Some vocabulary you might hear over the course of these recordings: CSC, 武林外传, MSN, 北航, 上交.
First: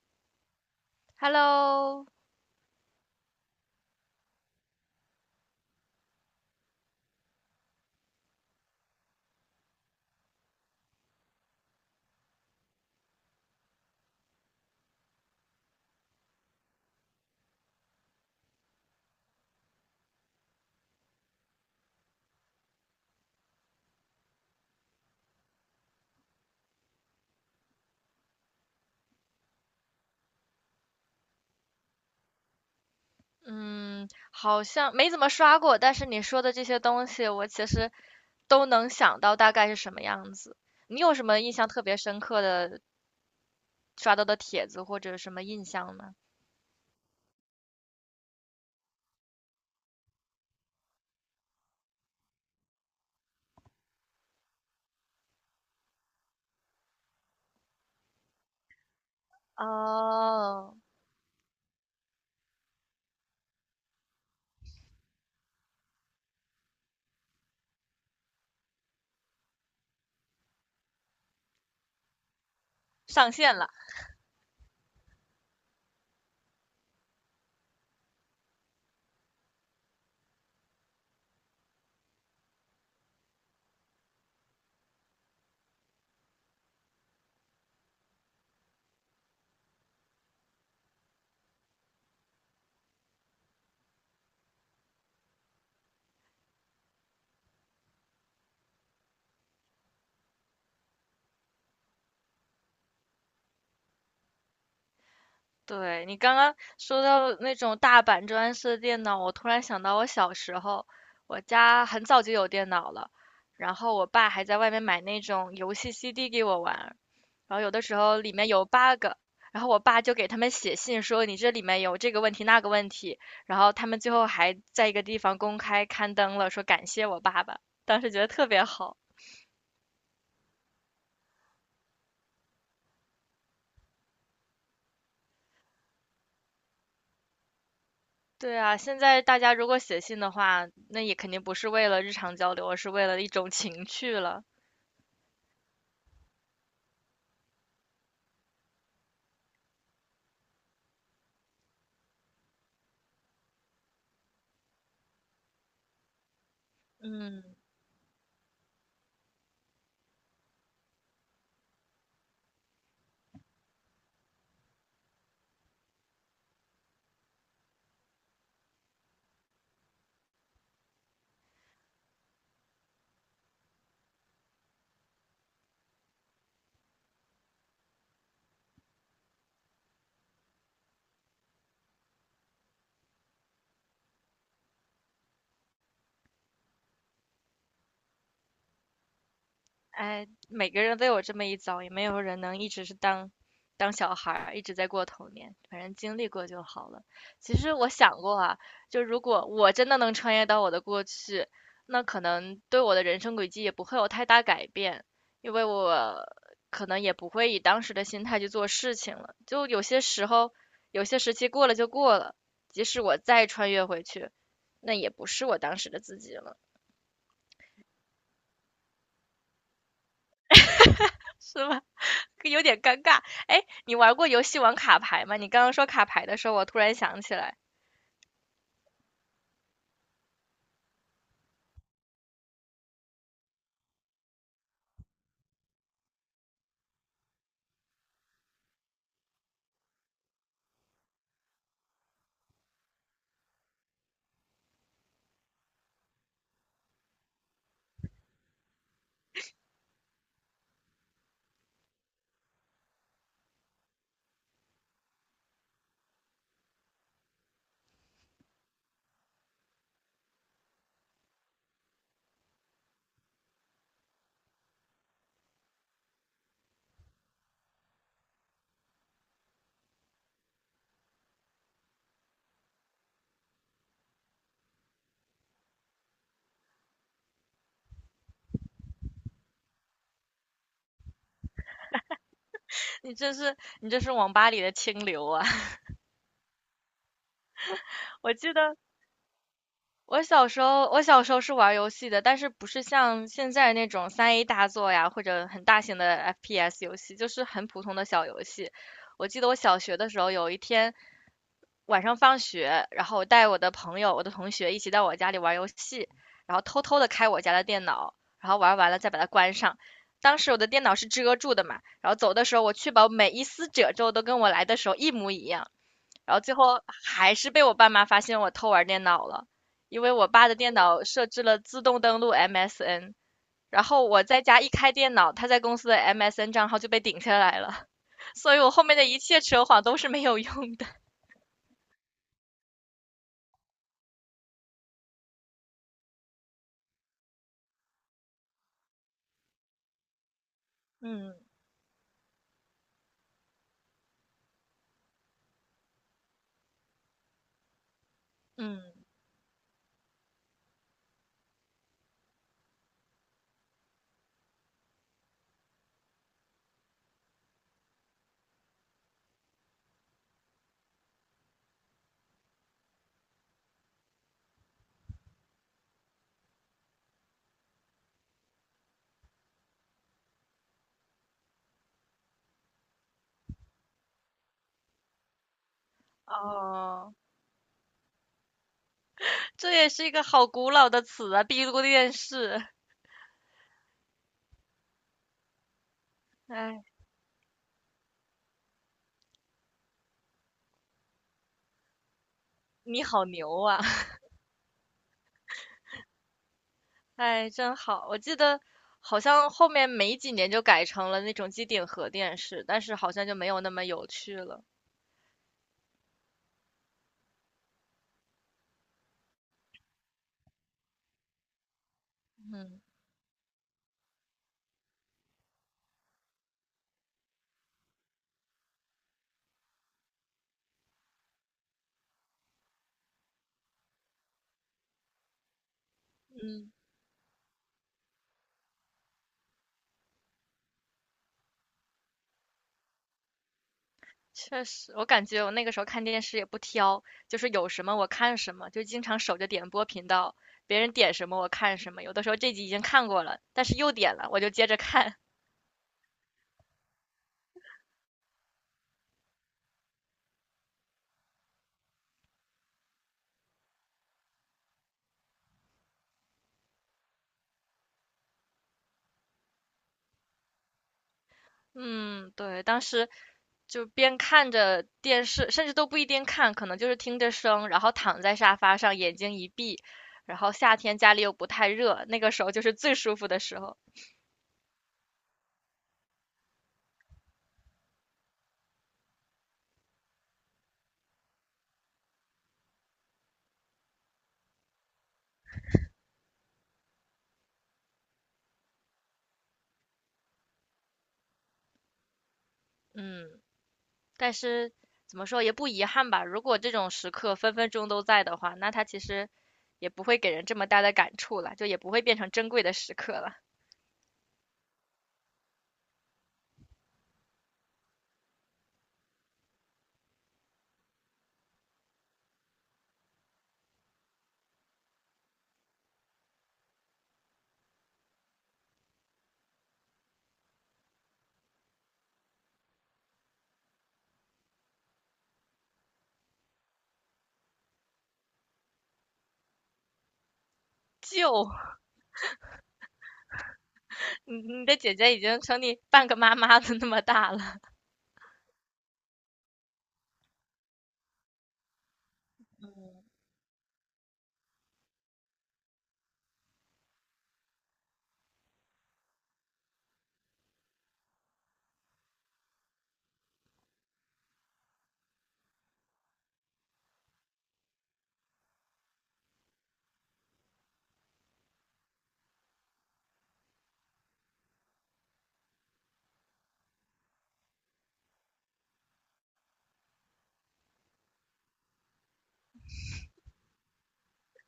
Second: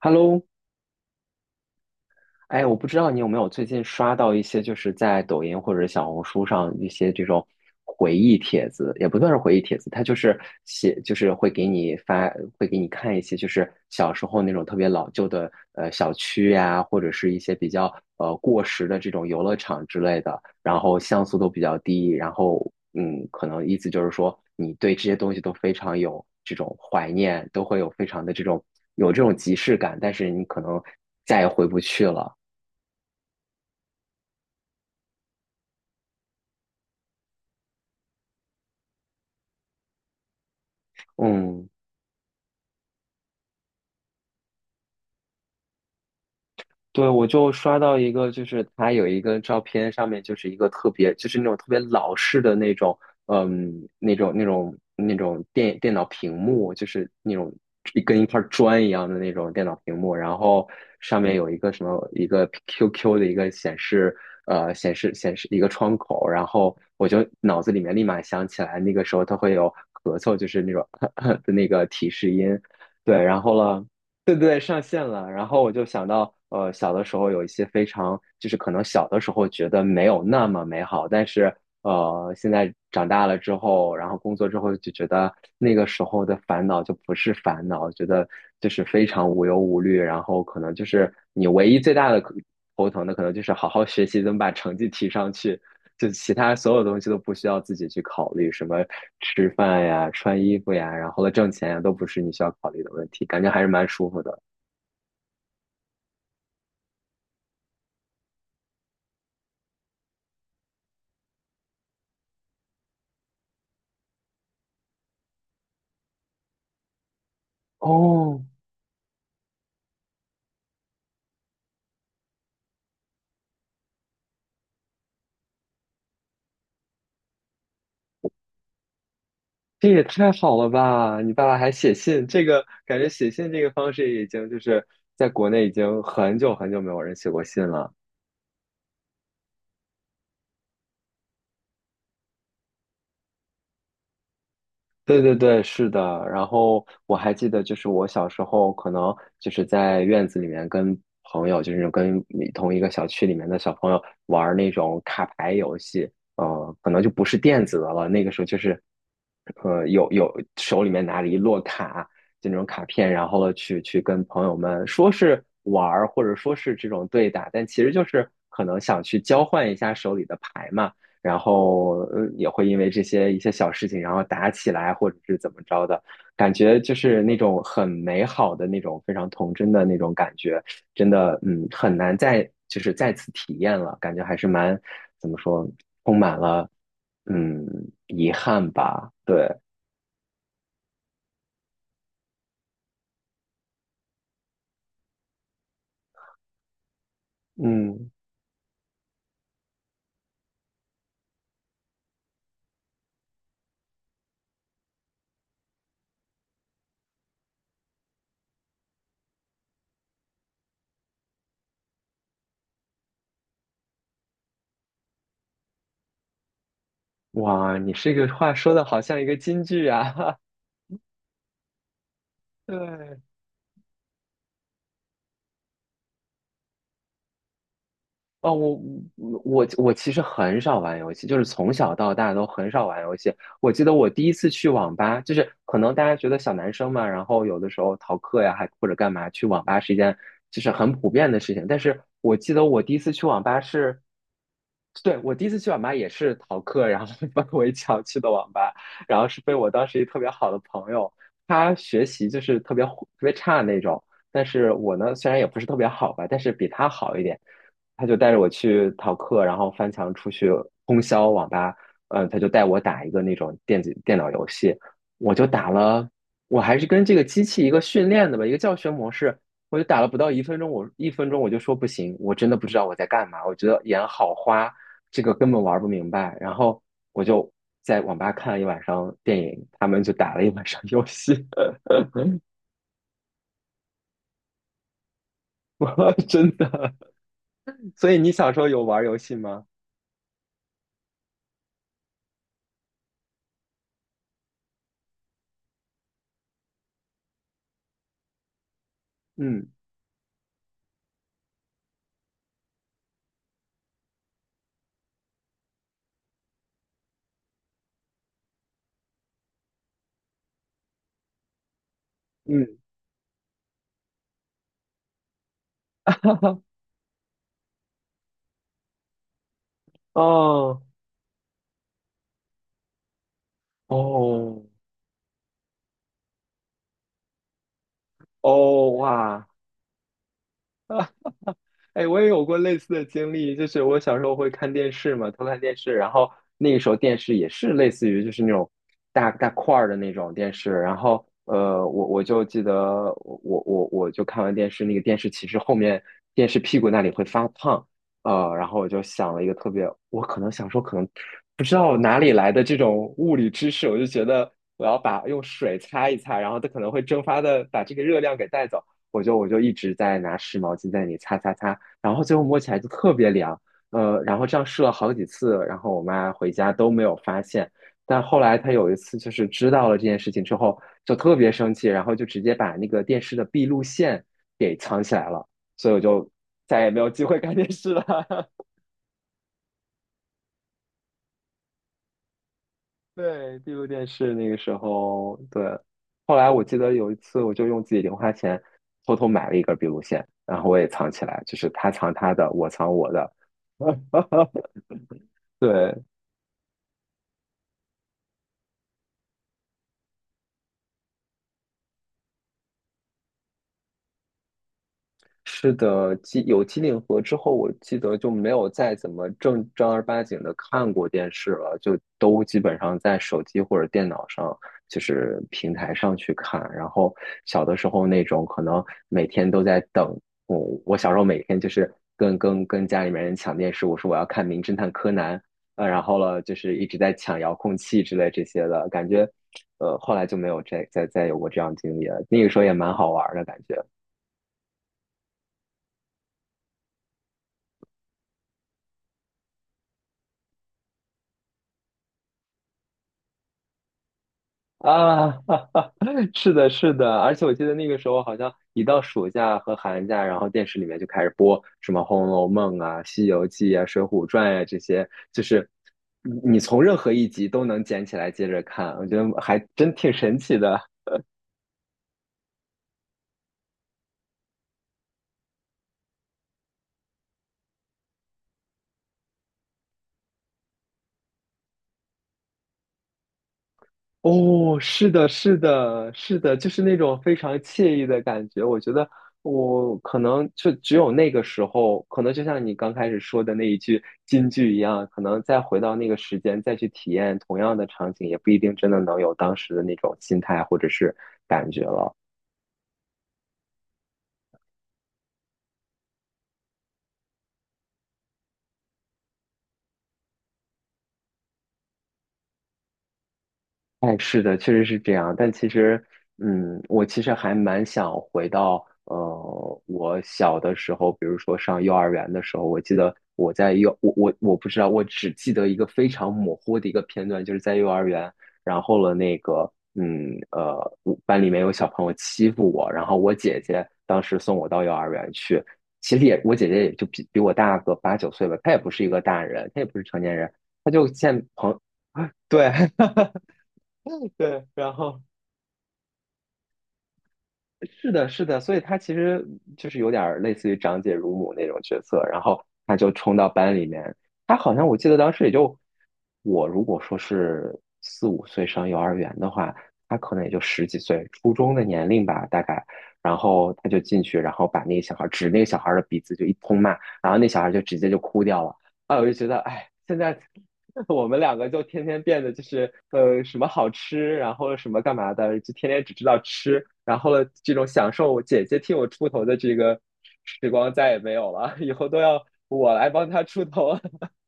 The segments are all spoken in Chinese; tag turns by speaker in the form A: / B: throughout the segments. A: Hello,
B: Hello，
A: 哎，我不知道你有没有最近刷到一些，就是在抖音或者小红书上一些这种回忆帖子，也不算是回忆帖子，它就是写，就是会给你发，会给你看一些，就是小时候那种特别老旧的小区呀、或者是一些比较过时的这种游乐场之类的，然后像素都比较低，然后嗯，可能意思就是说你对这些东西都非常有这种怀念，都会有非常的这种有这种即视感，但是你可能再也回不去了。
B: 嗯，好像没怎么刷过，但是你说的这些东西，我其实都能想到大概是什么样子。你有什么印
A: 嗯，
B: 象特别深刻的刷到的帖子或者什么印象呢？
A: 对，我就刷到一个，就是他有一个照片，上面就是一个特别，就是那种特别老式的那种，嗯，那种电脑屏幕，就是那种一跟一块砖一样的那种电脑屏幕，然后
B: 哦，
A: 上面有一个什么一个 QQ 的一个显示，显示一个窗口，然后我就脑子里面立马想起来，那个时候它会有咳嗽，就是那种 的那个提示音。对，
B: 上
A: 然后
B: 线了。
A: 了，对对对，上线了。然后我就想到，小的时候有一些非常，就是可能小的时候觉得没有那么美好，但是现在长大了之后，然后工作之后就觉得那个时候的烦恼就不是烦恼，觉得就是非常无忧无虑。然后可能就是你唯一最大的头疼的，可能就是好好学习，怎么把成绩提上去。就其他所有东西都不需要自己去考虑，什么吃饭呀、穿衣服呀，然后了挣钱呀，都不是你需要考虑的问题，感觉还是蛮舒服的。
B: 对，你刚刚说到那种大板砖式的电脑，我突然想到我小时候，我家很早就有电脑了，然后我爸还在外面买那种游戏 CD 给我玩，然后有的时候里
A: 哦，
B: 面有 bug，然后我爸就给他们写信说你这里面有这个问题那个问题，然后他们最后还在一个地方公开刊登了，说感谢我爸爸，当时觉得特别好。
A: 这也太好了吧！你爸爸还写信，这个感觉写信这个方式已经就是在国内已经很久很久没有人写过信了。
B: 对啊，现在大家如果写信的话，那也肯定不是为了日常交流，而是为了一种情趣了。
A: 对对对，是的。然后我还记得，就是我小时候可能就是在院子里面跟朋友，就是跟你同一个小区里面的小朋友玩儿那种卡牌游戏。可能就不是
B: 嗯。
A: 电子的了，那个时候就是，呃，有手里面拿着一摞卡，就那种卡片，然后了去跟朋友们说是玩儿，或者说是这种对打，但其实就是可能想去交换一下手里的牌嘛。然后也会因为这些一些小事情，然后打起来或者是怎么着的，感觉就是那种很美好的那种非常童真的那种感觉，真的嗯很难再就是再次体验了，感觉还是蛮怎么说，充满了嗯遗憾吧，对，
B: 哎，每个人都有这么一遭，也没有人能一直是当小孩儿，一直在过童年。反正经历过就好了。其实我
A: 嗯，
B: 想过啊，就如果我真的能穿越到我的过去，那可能对我的人生轨迹也不会有太大改变，因为我可能也不会以当时的心态去做事情了。就有些时候，有些时期过了就过了，即使我再穿越回去，那也不是我当时的自己了，
A: 哇，你这个话说的好像一个金句啊，
B: 是吧？有 点尴尬。
A: 对。
B: 哎，你玩过游戏玩卡牌吗？你刚刚说卡牌的时候，我突然想起来，
A: 哦，我其实很少玩游戏，就是从小到大都很少玩游戏。我记得我第一次去网吧，就是可能大家觉得小男生嘛，然后有的时候逃课呀，还或者干嘛，去网吧是一件就是很普遍的事情。但是我记得我第一次去网吧是对，我第一次去网吧也是逃课，然后 翻围墙去的网吧，然后是被我当时一特别好的朋友，他学习就是特别差的那种，但是我呢虽然也不是特别好吧，但是比他好一点，他就带着我去逃课，然后翻墙出去通宵网吧，他就带我打一个那种电脑游戏，我就打了，我还是跟这个机器一个训练的吧，一个教学模式。我就打了不到一分钟，我一分钟我就说不行，我真的不知道我在干嘛，我觉得眼好花，这个根本玩不明白。然后我就在网吧看了一晚上电影，他们就打了一晚上游戏，
B: 你这是你这是网吧里的清流啊！
A: 我真的。所以你
B: 我
A: 小
B: 记
A: 时候
B: 得
A: 有玩游戏吗？
B: 我小时候是玩游戏的，但是不是像现在那种3A 大作呀，或者很大型的 FPS 游戏，就是很普通的小游戏。我记得我
A: 嗯
B: 小学的时候，有一天晚上放学，然后我带我的朋友、我的同学一起到我家里玩游戏，然后偷偷的开我家的电脑，然后玩完了再把它关上。当时我的电脑是遮住的嘛，然后走的时候，我
A: 嗯，
B: 确保每一丝褶皱都跟我来的时候一模一样，然后最 后还是被我爸妈发现我偷玩电脑了，因为我爸的电
A: 哦
B: 脑设置了自动登录 MSN，然后我在家
A: 哦
B: 一开电脑，他在公司的 MSN 账号就被顶下来了，所以我后
A: 哦
B: 面的一切
A: 哇！
B: 扯谎都是没有用的。
A: 哎，我也有过类似的经历，就是我小时候会看电视嘛，偷看电视，然后那个时候电视也是类似于就是那种大大块儿的那种电视，然后
B: 嗯
A: 我就记得我就看完电视，那个电视其实后面电视屁股那里会发烫，然后
B: 嗯。
A: 我就想了一个特别，我可能想说可能不知道哪里来的这种物理知识，我就觉得我要把用水擦一擦，然后它可能会蒸发的把这个热量给带走。我就一直在拿湿毛巾在那里擦擦擦，然后最后摸起来就特别凉，然后这样试了好几次，然后我妈回家都没有发现，但后来她有一次就是知道了这件事情之后，就特别生气，然后就直接把那个电视的闭路线给藏起来了，所以我就再也没有
B: 哦，
A: 机会看电视了。
B: 这也是一个好古老的词啊，帝国电视。
A: 对，闭路电视那个时候，对，后来我记
B: 哎，
A: 得有一次，我就用自己零花钱偷偷买了一根闭路线，然后我也藏起来，就是他藏他的，我藏
B: 你
A: 我
B: 好
A: 的。
B: 牛啊！
A: 对，
B: 哎，真好。我记得好像后面没几年就改成了那种机顶盒电视，但是好像就没有那么有趣了。
A: 是的，有机顶盒之后，我记得就没有再怎么正正儿八经的看过电视了，就都基本
B: 嗯
A: 上在手机或者电脑上，就是平台上去看。然后小的时候那种可能每天都在等，我我小时候每天就是跟家里面人抢电视，我说我要看《名侦探柯南》，然后了就
B: 嗯，
A: 是一直在抢遥控器之类这些的感觉，后来就没有再有过这样的经历了。那个时候也蛮好玩儿的感觉。
B: 确实，我感觉我那个时候看电视也不挑，就是有什么我看什么，就经常守着点播频道，别人点什么我看什么。有的时候这集已经看过了，但是又点了，我就接着看。
A: 啊，哈哈，是的，是的，而且我记得那个时候好像一到暑假和寒假，然后电视里面就开始播什么《红楼梦》啊、《西游记》啊、《水浒传》呀这些，就是你从任何一集都能捡起来接着看，我觉得还真挺神奇的。
B: 嗯，对，当时就边看着电视，甚至都不一定看，可能就是听着声，然后躺在沙发上，眼睛一闭。然后夏天家里又不太热，那个时候就是最舒服的时候。
A: 哦，是的，是的，是的，就是那种非常惬意的感觉。我觉得我可能就只有那个时候，可能就像你刚开始说的那一句金句一样，可能再回到那个时间再去体验同样的场景，也不一定真的能有当时的那种心态或者是感觉了。
B: 嗯，但是怎么说也不遗憾吧。如果这种时刻分分钟都在的话，那它其实也不会给人这么大的感触了，就也不会变成珍贵的时刻了。
A: 哎，是的，确实是这样。但其实，嗯，我其实还蛮想回到，我小的时候，比如说上幼儿园的时候，我记得我在幼，我不知道，我只记得一个非常模糊的一个片段，就是在幼儿园，然后了那个，嗯，我班里面有小朋友欺负我，然后我姐姐当时送我到幼儿园去，其实也我姐姐也就比我大个八九岁吧，她也不是一个大人，她也不是成年人，她就见
B: 就
A: 朋对，
B: 你
A: 对，
B: 你的
A: 然
B: 姐姐已
A: 后
B: 经成你半个妈妈的那么大了。
A: 是的，是的，所以他其实就是有点儿类似于长姐如母那种角色，然后
B: 嗯
A: 他就冲到班里面，他好像我记得当时也就我如果说是四五岁上幼儿园的话，他可能也就十几岁，初中的年龄吧，大概，然后他就进去，然后把那个小孩儿指那个小孩儿的鼻子就一通骂，然后那小孩儿就直接就哭掉了，啊，我就觉得哎，现在。我们两个就天天变得就是什么好吃，然后什么干嘛的，就天天只知道吃，然后了这种享受姐姐替我出头的这个时光再也没有了，以后都要我来帮她出头。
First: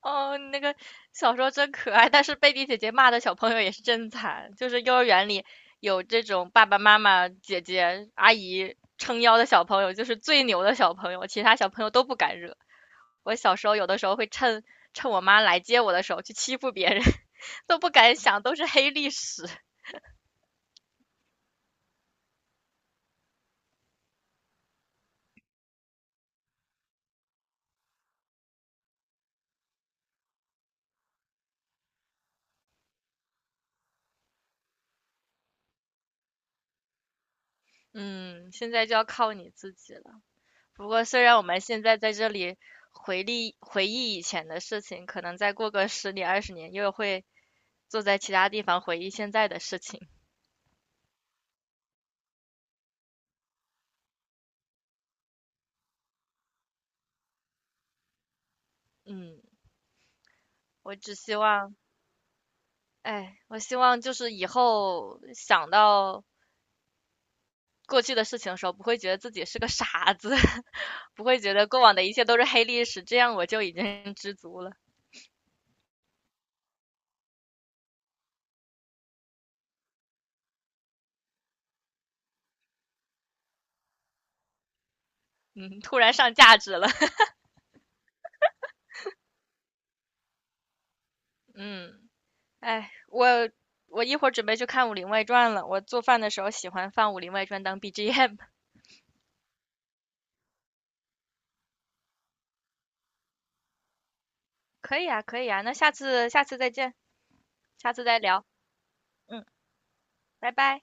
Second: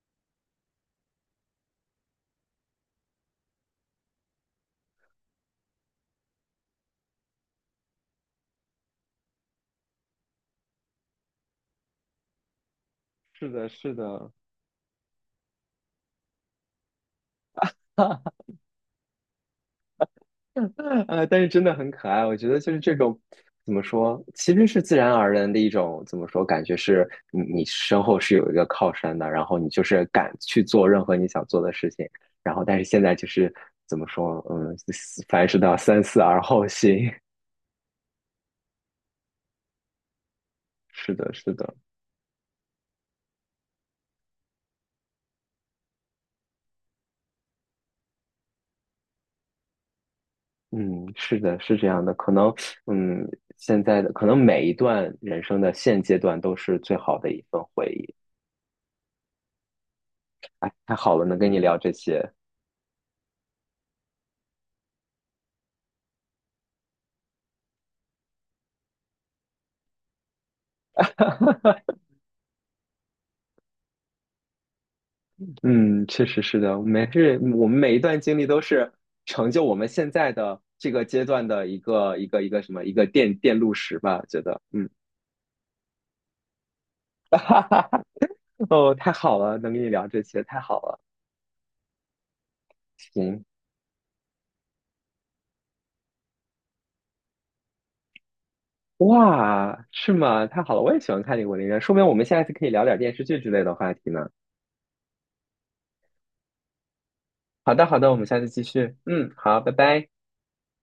B: 哦，你那个小时候真可爱，但是贝蒂姐姐骂的小朋友也是真惨，就是幼儿园里有这种爸爸妈妈、姐姐、阿姨撑腰的小朋友，就是最牛的小朋友，其他小朋友都不敢惹。我
A: 是
B: 小时
A: 的，
B: 候有
A: 是
B: 的时候会
A: 的，
B: 趁我妈来接我的时候去欺负别人，都不敢 想，都是黑历史。
A: 但是真的很可爱，我觉得就是这种怎么说，其实是自然而然的一种怎么说，感觉是你身后是有一个靠山的，然后你就是敢去做任何你想做的事情，然后但是现在就是怎么说，嗯，凡事都要三思而后行。
B: 嗯，现在就要靠你自己了。不过
A: 是
B: 虽
A: 的，
B: 然我
A: 是
B: 们
A: 的，
B: 现在在这里回忆回忆以前的事情，可能再过个10年20年又会。坐在其他地方回忆现在的事情。
A: 嗯，是的，是这样的，可能嗯，现在的可能每一段人生的现阶段都是最好的一份回忆。
B: 嗯，
A: 哎，太
B: 我只
A: 好了，能
B: 希
A: 跟你
B: 望，
A: 聊这些。
B: 哎，我希望就是以后想到过去的事情的时候，不会觉得自己是个傻子，不会觉得 过往的一切都是黑历史，这样我就已经知足了。
A: 嗯，确实是的，每是我们每一段经历都是成就我们现在的这个阶段的一个什么一个电路石吧，觉得嗯
B: 嗯，突然上价值了。
A: 哦，太好了，能跟你聊这些，太好了，
B: 嗯，哎，我
A: 行
B: 我一会儿准备去看《武林外传》了。我做饭的时候喜欢放《武林外传》当 BGM。
A: 哇，是吗？太好了，我也喜欢看这个文艺片，说明我们下一次可以聊点电视剧之类的话题呢。
B: 可以啊，可以啊，那下次下次再见，
A: 好的，
B: 下
A: 好
B: 次
A: 的，我
B: 再
A: 们下
B: 聊。
A: 次继续，嗯，
B: 嗯，
A: 好，拜拜。
B: 拜拜。